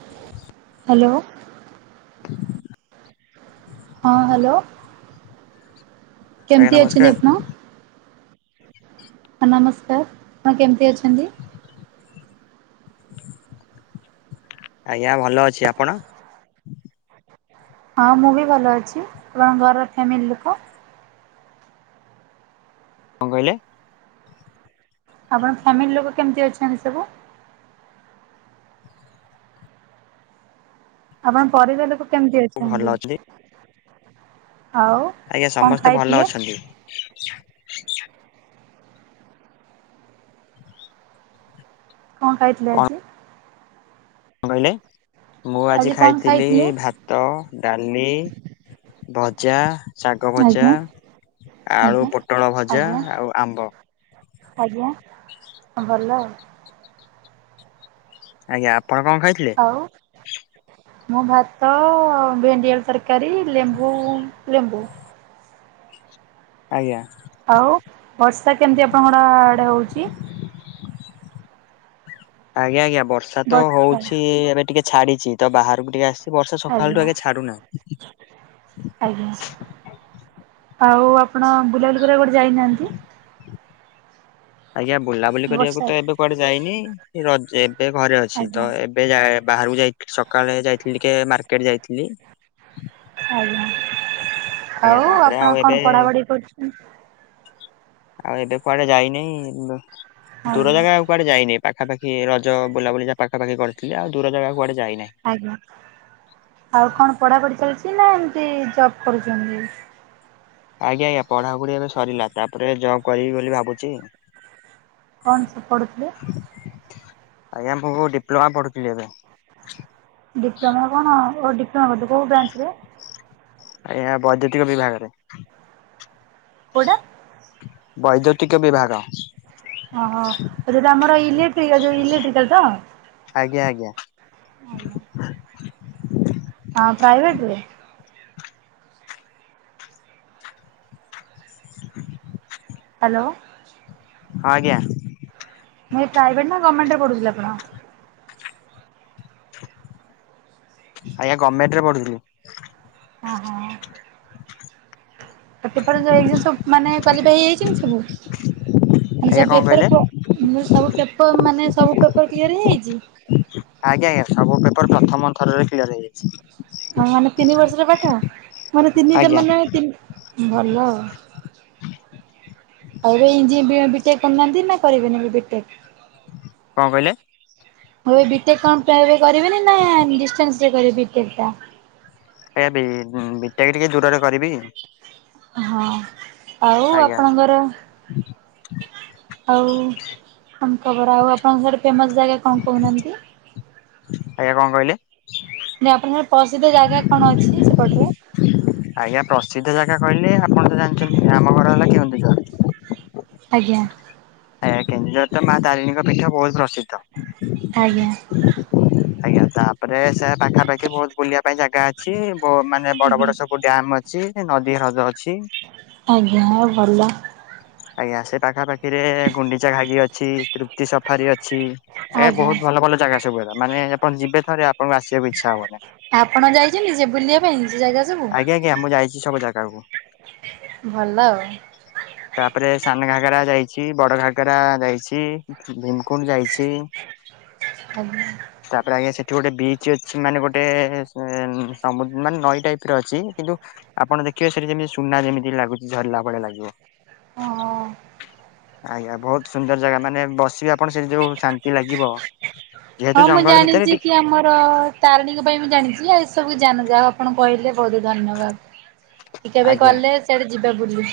[inaudible] Hello. [inaudible] ହଁ hello. ଆଜ୍ଞା କେମିତି ଅଛନ୍ତି ନମସ୍କାର ଆପଣ ହଁ ନମସ୍କାର ଆପଣ କେମିତି ଅଛନ୍ତି। ଆଜ୍ଞା ଭଲ ଅଛି ଆପଣ। ହଁ ମୁଁ ବି ଭଲ ଅଛି ଆପଣଙ୍କ ଘରର ଫ୍ୟାମିଲି ଲୋକ। କଁ କହିଲେ। ଆପଣଙ୍କ ଫ୍ୟାମିଲି ଲୋକ କେମିତି ଅଛନ୍ତି ସବୁ। ଆପଣଙ୍କ ପରିବାର ଲୋକ କେମତି ଅଛନ୍ତି ଆଉ। ଆଜ୍ଞା କଣ ସମସ୍ତେ ଭଲ ଖାଇଥିଲେ? ଅଛନ୍ତି। କଁ ଖାଇଥିଲେ ଆଜି। କଁ କହିଲେ ମୁଁ ଆଜି କଣ ଖାଇଥିଲି ଖାଇଥିଲେ ଭା ଭାତ ଡାଲି ଭଜା। ଶାଗ ଆଜ୍ଞା ଭଜା ଆଳୁ ଆଜ୍ଞା। ପୋଟଳ ଭଜା ଆଜ୍ଞା ଆଉ ଆମ୍ବ। ଆଜ୍ଞା ହଁ ଭଲ। ଆଜ୍ଞା ଆପଣ କଣ ଖାଇଥିଲେ। ଆଉ। ମୁଁ ଭାତ ଭେଣ୍ଡିଆଳୁ ତରକାରୀ ଲେମ୍ବୁ ଲେମ୍ବୁ। ଆଜ୍ଞା। ଆଉ ବର୍ଷା କେମିତି ଆପଣଙ୍କର ଆଡେ ହଉଛି। ଆଜ୍ଞା ଆଜ୍ଞା ବର୍ଷା ତ ହଉଛି ଏବେ ଟିକେ ଛାଡିଛି ତ ବାହାରକୁ ଟିକେ ଆସି। ଏ ବର୍ଷା ସକାଳଠୁ ଆଜ୍ଞା ଆଗେ ଛାଡ଼ୁନା। ଆଜ୍ଞା ଆଉ ଆପଣ ବୁଲାବଲିୁ କରିବାକୁ କୁଆଡେ ଯାଇ ନାହାନ୍ତି। [inaudible] ଆଜ୍ଞା ବୁଲାବୁଲି କରିବାକୁ ବର୍ଷା ତ ଏବେ କୁଆଡେ ଯାଇନି ରଜ ଏବେ ଘରେ ଅଛି ଆଜ୍ଞା ତ ଏବେ। ଏବେ ଯା ବାହାରକୁ ଯାଇ ସକାଳେ ଯାଇଥିଲି ଟିକେ ମାର୍କେଟ ଯାଇଥିଲି। ଆଜ୍ଞା ଆଜ୍ଞା ତପରେ ଆଉ ଏବେ। ଉଁ। ଆଉ ଏବେ କୁଆଡେ ଯାଇନି ଦୂର ଆଜ୍ଞା ଜାଗା ଆଉ। କୁଆଡେ ଯାଇନେଇି ପାଖାପଖି ରଜ ବୁଲାବୁଲି ଯା ପାଖାପଖି କରିଥିଲି ଆଉ ଦୂର ଜାଗା କୁଆଡେ ଯାଇନାଇ। ଆଜ୍ଞା ଆଉ କଣ ପଢାପଢି ଚାଲିଛି ନା ଏମତି ଜବ କରୁଛନ୍ତି। ଆଜ୍ଞା ଆଜ୍ଞା ପଢାପଢି ଏବେ ସରିଲା ତାପରେ ଜବ୍ କରିବି ବୋଲି ଭାବୁଛି। କଣ ସବୁ ପଢୁଥିଲେ। ଆଜ୍ଞା ମୁଁ ଡିପ୍ଲୋମା ପଢୁଥିଲି ଏବେ। ଡିପ୍ଲୋମା କଣ ଓ ଡିପ୍ଲୋମା କରୁଥିଲେ କୋଉ ବ୍ରାଞ୍ଚ ରେ। ଆଜ୍ଞା ବୈଦ୍ୟୁତିକ ବିଭାଗରେ। କୋଉଟା। ବୈଦ୍ୟୁତିକ ବିଭାଗ। ଓ ହୋ ଆଉ ଯୋଉଟା ଆମର ଇଲେକ୍ଟ୍ରିକାଲ୍, ଯୋଉ ଇଲେକ୍ଟ୍ରିକାଲ୍ ତ? ଆଜ୍ଞା ଆଜ୍ଞା। ଆଜ୍ଞା। ହଁ ପ୍ରାଇଭେଟରେ? ହ୍ୟାଲୋ। ଆଜ୍ଞା। ଯୋଉ ପ୍ରାଇଭେଟ୍ ନା ଗଭମେଣ୍ଟରେ କରୁଥିଲେ ଆପଣ? ଆଜ୍ଞା ଗମେଣ୍ଟ ରେ ପଢୁଥିଲୁ। ଓ ହୋ। ପେପର ଏ ସବୁ ମାନେ କ୍ଵାଲିଫାଇ ହେଇଯାଇଛନ୍ତି ସବୁ, ମାନେ ଆଜ୍ଞା ସବୁ କଣ କହିଲେ ପେପର ମାନେ ସବୁ ପେପର ମାନେ ସବୁ ପେପର କ୍ଲିୟର ହେଇଯାଇଛି? ଆଜ୍ଞା ଆଜ୍ଞା ସବୁ ପେପର ପ୍ରଥମ ଥରରେ କ୍ଲିୟର ହେଇଯାଇଛି। ହଁ ମାନେ ତିନି ବର୍ଷର ପାଠ, ମାନେ ତିନି ଦ ଆଜ୍ଞା ମାନେ ଭଲ ଆଉ। ଆଉ ଯୋଉ ଇଞ୍ଜି ବି ଟେକ୍ କରୁନାହାନ୍ତି ନା କରିବେନି ବି ଟେକ୍? କଣ କହିଲେ? ହଁ ଏ ବି ଟେକ୍ କଣ ଏବେ କରିବେନି ନା ଡିଷ୍ଟାନ୍ସ ରେ କରିବେ ବି ଟେକ୍ ଟା? ଏ ବି ବି ଟେକ୍ ଟିକେ ଦୂରରେ କରିବି। ହଁ ଆଉ ଆଜ୍ଞା ଆପଣଙ୍କର ଆଉ ଆମ ଖବର, ଆଉ ଆପଣଙ୍କ ଆଡେ ଫେମସ ଜାଗା କଣ କହୁନାହାନ୍ତି? ଆଜ୍ଞା କଣ କହିଲେ? ଆପଣଙ୍କର ପ୍ରସିଦ୍ଧ ଜାଗା କଣ ଅଛି ସେପଟରେ? ଆଜ୍ଞା ପ୍ରସିଦ୍ଧ ଜାଗା କହିଲେ, ଆପଣ ତ ଜାଣିଛନ୍ତି ଆମ ଘର ହେଲା କେନ୍ଦୁଝର। ଆଜ୍ଞା। ଆଜ୍ଞା କେନ୍ଦୁଝର ଟା ମା ତାରିଣୀଙ୍କ ପୀଠ ବହୁତ ପ୍ରସିଦ୍ଧ। ଆଜ୍ଞା। ଆଜ୍ଞା ତା ତାପରେ ସେ ପାଖାପାଖି ବହୁତ ବୁଲିଆ ପାଇଁ ଜାଗା ଅଛି। ବ ମାନେ ବଡ ଆଜ୍ଞା ବଡ ସବୁ ଡ୍ୟାମ୍ ଅ ଅଛି, ନଦୀ ହ୍ରଦ ଅଛି। ଆଜ୍ଞା ଆଉ ଭଲ। ଆଜ୍ଞା ସେ ପାଖାପାଖିରେ ଗୁଣ୍ଡିଚା ଘାଗି ଅଛି, ତୃପ୍ତି ସଫାରି ଅଛି। ଆଜ୍ଞା ବହୁତ ଭଲ ଭଲ ଜାଗା ସବୁ, [unintelligible] ମାନେ ଆପଣ ଯିବେ ଥରେ ଆପଣଙ୍କୁ ଆସିବାକୁ ଇଚ୍ଛା ହବନି। ଆପଣ ଯାଇଛନ୍ତି, ସେ ବୁଲିବା ପାଇଁ ସେ ଜାଗା ସବୁ ଆଜ୍ଞା ଆଜ୍ଞା ମୁଁ ଯାଇଛି ସବୁ ଜାଗାକୁ। ଭଲ ଆଉ ତାପରେ ସାନ ଘାଗେରା ଯାଇଛି, ବଡଘାଗେରା ଯାଇଛି, ଭିମକୁଣ୍ଡ ଯାଇ ଛି। ଆଜ୍ଞା। ତାପରେ ଆଜ୍ଞା ସେଠି ଗୋଟେ ବିଚ ଅଛି, ମାନେ ଗୋଟେ ସମୁ ମାନେ ନଈ ଟାଇପ୍ ର ଅଛି, କିନ୍ତୁ ଆପଣ ଦେଖିବେ ସେଠି ଯେମିତି ସୁନା ଯେମିତି ଲାଗୁଛି ଝରିଲା ଭଳିଲା ଲାଗିବ। ହଁ ଆଜ୍ଞା ବହୁତ ସୁନ୍ଦର ଜାଗା ମାନେ ବସିବା ଆପଣ ସେ ଯୋଉ ଶାନ୍ତି ଲାଗିବ, ହଁ ଯେହେତୁ ମୁଁ ଜଙ୍ଗଲ ଜାଣିଛି ଭିତରେ କି ଟିକେ ଆମର ତାରିଣୀଙ୍କ ପାଇଁ ମୁଁ ଜାଣିଛି, ଆଉ ଏ ସବୁ ଯାନ ଯାହା ଆପଣ କହିଲେ ବହୁତ ଧନ୍ୟବାଦ। କେବେ ଆଜ୍ଞା ଗଲେ ସିଆଡେ ଯିବା ବୁଲି,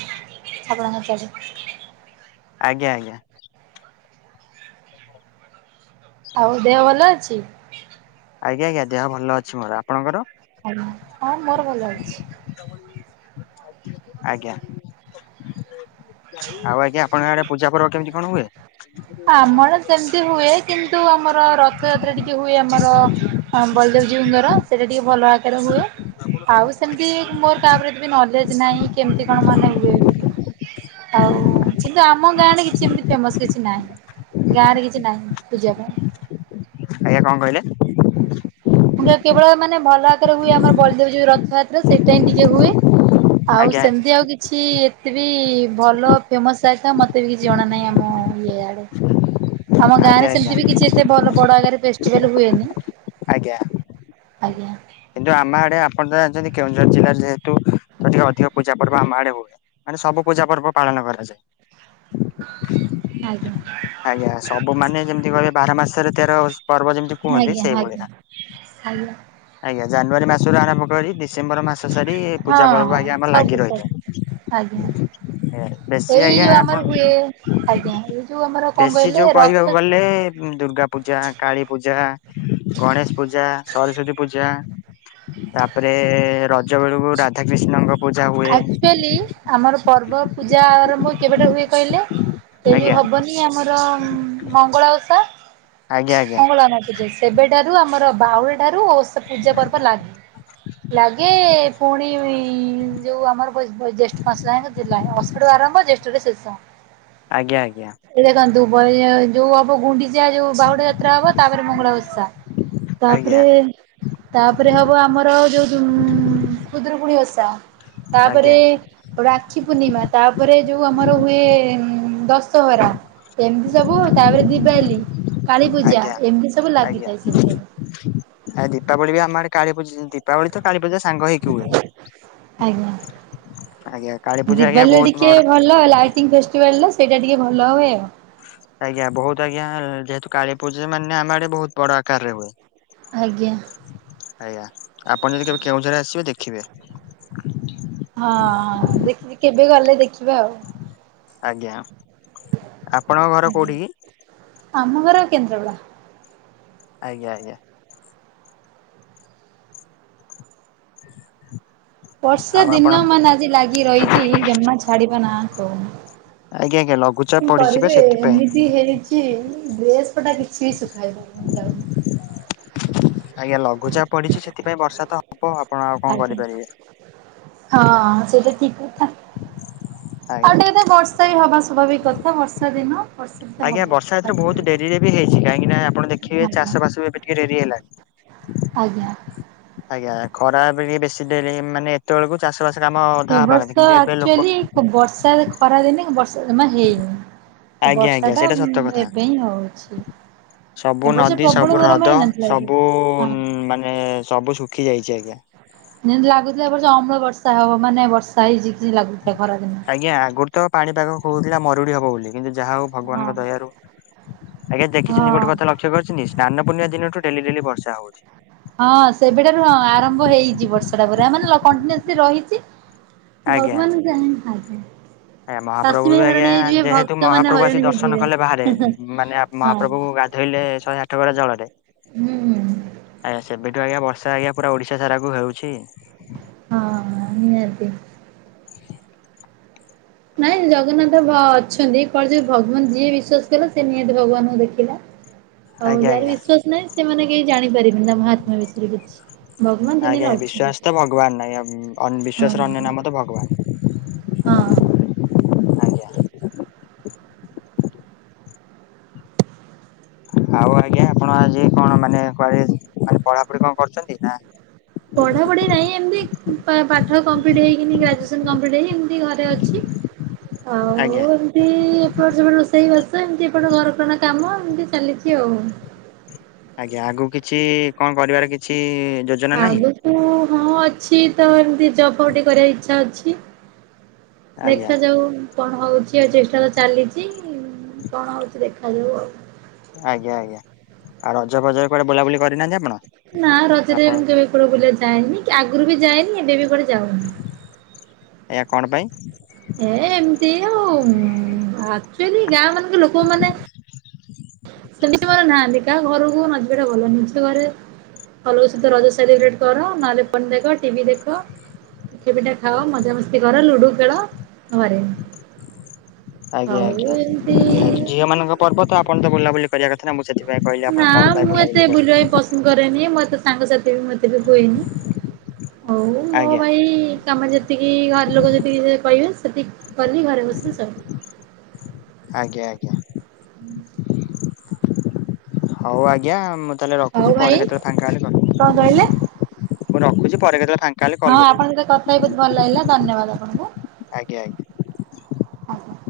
ଆପଣଙ୍କ ସିଆଡେ। ଆଜ୍ଞା ଆଜ୍ଞା। ଆଉ ଦେହ ଭଲ ଅଛି? ଆଜ୍ଞା ଆଜ୍ଞା ଦେହ ଭଲ ଅଛି। ମୋର ଆପଣଙ୍କର? ହଁ ମୋର ଭଲ ଅଛି। ଆଜ୍ଞା। ଆଉ ଆଜ୍ଞା ଆପଣଙ୍କ ଆଡେ ପୂଜା ପର୍ବ କେମିତି କଣ ହୁଏ? ଆମର ସେମିତି ହୁଏ କିନ୍ତୁ ଆମ ର ରଥଯାତ୍ରା ଟିକେ ହୁଏ ଆମର ବଲଦେବଜୀଙ୍କର ସେଇଟା ଟିକିଏ ଭଲ ଆକାରରେ ହୁଏ। ଆଉ ସେମିତି ମୋର କାହା ଉପରେ କିଛି ନଲେଜ ନାହିଁ କେମିତି କଣ ମାନେ ହୁଏ ବୋଲି। ଆଉ କିନ୍ତୁ ଆମ ଗାଁରେ କିଛି ଏମିତି ଫେମସ କିଛି ନାହିଁ। ଗାଁ ରେ କିଛି ନାହିଁ ପୂଜା ପାଇଁ। ଆଜ୍ଞା କଣ କହିଲେ? କେବଳ ମାନେ ଭଲ ଆକାରେ ହୁଏ ଆମର ବଳଦେବ ଯୋଉ ରଥଯାତ୍ର ସେଇଟାହି ଟିକେ ହୁଏ। ଆଉ ଆଜ୍ଞା ଆଜ୍ଞା। ସେମିତି ଆଉ କି ଛି ଏତେ ବି ଭଲ ଫେମସ୍ ଆଇଟମ ମତେ ବି କିଛି ଜଣା ନାହିଁ। ଆମ ଇଏ ଆଡେ। ଆମ ଗାଁ ଆଜ୍ଞା ରେ ଆଜ୍ଞା ସେମିତି ବି କିଛି ଏତେ ଭଲ ବଡ ଆଗରେ ଫେଷ୍ଟିଭାଲ ହୁଏନି। ଆଜ୍ଞା। ଆଜ୍ଞା। କିନ୍ତୁ ଆମ ଆଡେ ଆପଣ ଜାଣିଛନ୍ତି କେଉଁଝର ଜିଲ୍ଲାରେ ଯେହେତୁ ଟିକେ ଅଧିକ ପୂଜା ପର୍ବ ଆମ ଆଡେ ହୁଏ। ମାନେ ସବୁ ପୂଜା ପର୍ବ ପାଳନ କରାଯାଏ। ଆଜ୍ଞା। ଆଜ୍ଞା। ସବୁ ମାନେ ଯେମିତି କହିବେ ବାର ମାସରେ ତେର ଓଷ- ଆଜ୍ଞା ଆଜ୍ଞା ଆଜ୍ଞା। ଆଜ୍ଞା ଜାନୁଆରୀ ମାସରୁ ଆରମ୍ଭ କରିି ଡିସ୍ ସେମ୍ବର ମାସ ସରିି ପୂଜା ହଁ ପର୍ବ ହଁ ଆଜ୍ଞା ଆମର ସବୁ ଲାଗି ସବୁ ଆଜ୍ଞା ରହିଥାଏ। ହେ ବେଶୀ ଏଇ ଆଜ୍ଞା ଯୋଉ ଆମର ଆପଣ ହୁଏ ଆଜ୍ଞା। [unintelligible] କଣ ବେଶୀ କହିଲେ ଯୋଉ ରଥ କହିବାକୁ ଗଲେ ଦୁର୍ଗା ପୂଜା କାଳୀ ପୂଜା ଗଣେଶ ପୂଜା ସରସ୍ଵତୀ ପୂଜା ତାପରେ ରଜ ବେଳକୁ ରାଧା କୃିଷ୍ଣଙ୍କ ପୂଜା ହୁଏ। ଥେଲି ଆମର ପର୍ବ ପୂଜା ଆରମ୍ଭ କେବେଠାରୁ ହୁଏ କହିଲେ? ସେ ଯୋଉ ଆଜ୍ଞା। ହବନି ଆମର ମଙ୍ଗଳା ଓଷା ଆଜ୍ଞା ଆଜ୍ଞା ମଙ୍ଗଳା ନାଚଚେ। ସେବେଠାରୁ ଆମର ବାଉରି ଠାରୁ ଓଷା ପୂଜା ପର୍ବ ଲାଗେ। ଲାଗେ ପୁଣି ଯୋଉ ଆମର ବୈଶ ଜେଷ୍ଠ ମାସ ଯାଏଁ ଯିଲାଏ। ଅଶ [unintelligible] ଆରମ୍ଭ ଜେଷ୍ଠରେ ଶେଷ। ଆଜ୍ଞା ଆଜ୍ଞା। ଏଇଟା କଣ ଦୁବ ଏ ଯୋଉ ହବ ଗୁଣ୍ଡିଚା ଯୋଉ ବାହୁଡା ଯାତ୍ରା ହବ ତାପରେ ମଙ୍ଗଳା ଓଷା। ଆଜ୍ଞା ତାପରେ ତାପରେ ହବ ଆମର ଯୋଉ ଦୁମ ଖୁଦୁରୁକୁୁଣୀ ଓଷା। ଆଜ୍ଞା ତାପରେ ଆଜ୍ଞା ରାକ୍ଷୀ ପୂର୍ଣ୍ଣିମା ତାପରେ ଯୋଉ ଆମର ହୁଏ ଉଁ ଦଶହରା। ଏମିତି ସବୁ ତାପରେ ଦିବାଲି। ଆଜ୍ଞା ଆଜ୍ଞା। ସବୁଠାରେ। ଆ ଦୀପାବଳି ବି ଆମର କାଳୀପୂଜ ଦୀପାବଳି ତ କାଳୀପୂଜା ସାଙ୍ଗ ହେଇକି ହୁଏ। ଆଜ୍ଞା ଆଜ୍ଞା। କାଳୀପୂଜା ଆଜ୍ଞା ଦିିବାଲିରେ ବହୁତ ବଡ [inaudible] ଲାଇଟିଂ ଫେଷ୍ଟିଭାଲ ସେଇଟା ଟିକେ ଭଲ ହୁଏ ଆଉ। ଆଜ୍ଞା ବହୁତ ଆଜ୍ଞା ଯେହେତୁ କାଳୀ ପୂଜା ମାନେ ଆମ ଆଡେ ବହୁତ ବଡ ଆକାରରେ ହୁଏ। ଆଜ୍ଞା। ଆଜ୍ଞା। ଆପଣ ଯଦି କେବେ କେଉଁଝର ଆସିବେ ଦେଖିବେ। ହଁ- ହଁ ଦେଖି କେବେ ଗଲେ ଦେଖି ଆଜ୍ଞା। ଆପଣଙ୍କ ଘର ଆଜ୍ଞା। କଉଠି କି? ଆମ ଘର କେନ୍ଦ୍ରାପଡା। ଆଜ୍ଞା -ଆଜ୍ଞା। ବର୍ଷା ଆଉ ଆପଣ ଦିନ ମାନ୍ ଆଜି ଲାଗି ରହିଚି ଜମା ଛାଡିବା ନା କହୁନି। ଆଜ୍ଞା -ଆଜ୍ଞା ଲଘୁ କଣ କରିବେ ଏମିତି ହେଇଚି ଡ୍ରେସ୍ ପଟା କିଛି ବି ଶୁଖାଇ ପାରୁନି ଯାଉନି। ଆଜ୍ଞା ଲଘୁଚାପ ପଡିଚି ସେଥିପାଇଁ ବର୍ଷା ତ ହବ ଆପଣ ଆଉ କଣ ଆଜ୍ଞା। କରିପାରିବେ। ହଁ ସେଇଟା ଠିକ୍ କଥା। ଆଜ୍ଞା। ଆଉ ଟିକେ ଟିକେ ତ ବର୍ଷା ବି ହବା ସ୍ୱାଭାବିକ କଥା ବର୍ଷା ଦିନ। ବର୍ଷା ବି ତ ହବ। ଆଜ୍ଞା ବର୍ଷା ଏଥିରେ ଆଜ୍ଞା। ବହୁତ୍ ଡେରିରେ ବି ହେଇଚି କାହିଁକି ନା ଆପଣ ଦେଖିବେ ଚାଷବାସ ବି ଏବେ ଟିକେ ଡେରି ହେଲାଣି। ଆଜ୍ଞା। ଆଜ୍ଞା। ଖରା ଏବେ ଟିକେ ବେଶୀ ଡେରି ହେଇ ମାନେ ଏତେବେଳକୁ ଚାଷ ବାସ କାମ ଏ ଅଧା ହବା ବର୍ଷ କଥା କିନ୍ତୁ ଏବେ ଲୋକ ଆକ୍ଚୁଆଲି ବର୍ଷା ହେଲେ ଖରା ଦିନେ ବର୍ଷା ଜମା ହେଇନି। ତ ଆଜ୍ଞା ବର୍ଷା ଆଜ୍ଞା ଟା ସେଇଟା ସତ ଉଁ- କଥା ଏବେ ହିଁ ହଉଚି। ସବୁ ନଦୀ ସବୁ ହ୍ରଦ ହେଇନଥିଲା କି? ସବୁ ହଁ। ମାନେ ସବୁ ଶୁଖି ଯାଇଚି ଆଜ୍ଞା। ଯେମିତି ଲାଗୁଥିଲା ଏବର୍ଷ ଅମ୍ଳ ବର୍ଷା ହବ ମାନେ ବର୍ଷା ହେଇଚି କିଛି ଲାଗୁଥିଲା ଖରା ଦିନେ। ଆଜ୍ଞା ଆଗରୁ ତ ପାଣିପାଗ କହୁଥିଲା ମରୁଡି ହବ ବୋଲି କିନ୍ତୁ ଯାହା ହଉ ହଁ ଭଗବାନଙ୍କ ଦୟାରୁ ଆଜ୍ଞା ଦେଖିଚନ୍ତି ହଁ। ଗୋଟେ କଥା ଲକ୍ଷ୍ୟ କରିଚନ୍ତି ସ୍ନାନ ପୂର୍ଣିମା ଦିନଠୁ ଡେଲି ଡେଲି ବର୍ଷା ହଉଚି। ହଁ ସେବେ ଠାରୁ ହଁ ଆରମ୍ଭ ହେଇଚି ବର୍ଷାଟା ପୁରା ମାନେ ଲ- କଣ୍ଟିନସ୍ଲି ରହିଚି ଆଜ୍ଞା ଭଗବାନ୍ ଜାଣିଥାନ୍ତି। ଆଜ୍ଞା ମହାପ୍ରଭୁୁ ବି ଆଜ୍ଞା ଯେହେତୁ ଭକ୍ତ ମାନେ ମହାପ୍ରଭୁ ହଇରାଣ ଆସି ଦର୍ଶନ ହେଇଯିବେ। କଲେ ବାହାରେ ମାନେ ଆ- ହଁ ମହାପ୍ରଭୁଙ୍କୁ ଗା ଧେଇଲେ ଶହେ ଆଠ ଗରା ଜଳରେ ହୁଁ- ହୁଁ। ଆଜ୍ଞା ସେବେଠୁ ଆଜ୍ଞା ବର୍ଷା ଆଜ୍ଞା ପୁରା ଓଡିଶା ସାରାକୁ ହେଉଛି। ହଁ- ହଁ ନିହାତି। ନାଇଁ ଜଗନ୍ନାଥ ଭ- ଅଛନ୍ତି କଳି ଯୁଗ ଭଗବାନ ଯିଏ ବିଶ୍ଵାସ କଲା ସେ ନିହାତି ଭଗବାନଙ୍କୁ ଦେଖିଲା। ହଉ ଆଜ୍ଞା ଯାହାର ଆଜ୍ଞା। ବିଶ୍ଵାସ ନାହିଁ ସେମାନେ କେହି ଜାଣିପାରିବେନି ତା ମାହାତ୍ମା ବିଷୟରେ କିଛି। ଭଗବାନ ଆଜ୍ଞା ଦୁନିଆରେ ଅଛନ୍ତି ବିଶ୍ଵାସ ତ ଭଗବାନ୍ ନାହିଁ ଆଉ ଅନ୍- ବିଶ୍ୱାସର ଅନ୍ୟ ହଁ। ନାମ ତ ଭଗବାନ୍। ହଁ। ଆଜ୍ଞା। ଆଉ ଆଜ୍ଞା ଆପଣ ଆଜି କଣ ମାନେ କୁଆଡେ ମାନେ ପଢାପଢି କଣ କରିଚନ୍ତି ନା ପଢ଼ାପଢ଼ି ନାହିଁ ଏମତି ପାଠ କମ୍ପ୍ଲିଟ୍ ହେଇକିନି ଗ୍ରାଜ୍ୟୁଏସନ୍ କମ୍ପ୍ଲିଟ୍ ହେଇ ଏମିତି ଘରେ ଅଛି। ଆଉଲ୍ ଆଜ୍ଞା ଏମିତି ଏପଟ ସେପଟ ରୋଷେଇବାସ ଏମିତି ଏପଟ ଘରକରଣା କାମ ଏମିତି ଚାଲିଚି ଆଉ। ଆଜ୍ଞା ଆଗକୁ କିଛି କଣ କରିବାର କିଛି ଯୋ ଆଗକୁ ହଁ ଅଛି ତ ଏମତି ଜବ୍ ଫବ୍ ଟିକେ କରିବାର ଇଛା ଅଛି। ଆଜ୍ଞା ଦେଖାଯାଉ‌ କଣ ହଉଚି ଆଉ ଚେଷ୍ଟା ତ ଚାଲିଚି କଣ ହଉଚି ଦେଖାଯାଉ ଆଉ। ଆଜ୍ଞା -ଆଜ୍ଞା ଆଉ ରଜ ଫଜରେ କୁଆଡେ ବୁଲାବୁଲି କରିନାହାନ୍ତି ଆପଣ? ନା ରଜରେ ଆପଣ ମୁଁ କେବେ କୁଆଡେ ବୁଲିବାକୁ ଯାଏନି କି ଆଗରୁ ବି ଯାଏନି ଏବେ ବି କୁଆଡେ ଯାଉନି। ଏୟା କଣ ପାଇଁ? ଏ- ଏମିତି ଆଉ ଆକ୍ଚୁଆଲି ଗାଁ ମାନଙ୍କ ଲୋକ ମାନେ ସେମିତି ମୋର ନାହାନ୍ତି। କାହା ଘରକୁ [unintelligible] ଭଲ ନୁହଁ। ନିଜ ଘରେ ଘର ଲୋକ ସହିତ ରଜ ସେଲିବ୍ରେଟ କର, ନହେଲେ ଫୋନ୍ ଦେଖ, ଟିଭି ଦେଖ। ପିଠା ପିଠା ଖାଅ, ମଜାମସ୍ତି କର, ଲୁଡୁ ଖେଳ ଘରେ। ଆଜ୍ଞା ଆଉ ଆଜ୍ଞା। ଏମିତି ଯେହେତୁ ଝିଅ ମାନଙ୍କ ପର୍ବ ତ ଆପଣ ତ ବୁଲାବୁଲି କରିବା କଥା ନା। ମୁଁ ସେଥିପାଇଁ କହିଲି ନା ଆପଣ କଣ ପାଇଁ ମୁଁ ଏତେ ବୁଲାୁବୁଲି କରୁ ବୁଲିବା ବି ପସନ୍ଦ କରେନି, ମୋ ସାଙ୍ଗସାଥି ବି ମୋତେ ବି ହୁଏନି। ହଉ ମୋ ଆଜ୍ଞା। ଭାଇ କାମ ଯେତିକି ଘର ଲୋକ ଯେତିକି କହିବେ ସେତିକି କଲି। ଘରେ ବସିଲି ସଇଲା। ଆଜ୍ଞା ଆଜ୍ଞା। ହୁଁ। ହଉ ଆଜ୍ଞା ମୁଁ ତାହେଲେ ହଉ ରଖୁଛି। ଭାଇ ପରେ କେତେବେଳେ ଫାଙ୍କା ହେଲେ କଣ କହିଲେ କରିବି। ମୁଁ ରଖୁଛି ପରେ କେତେବେଳେ ଫାଙ୍କ ହଁ ଆପଣଙ୍କ ସହିତ କଥା ହେଇ ବହୁତ ଭଲ ଲାଗିଲା ଧନ୍ୟବାଦ ଆପଣଙ୍କୁ। ଆଜ୍ଞା ଆଜ୍ଞା। ଆଜ୍ଞା।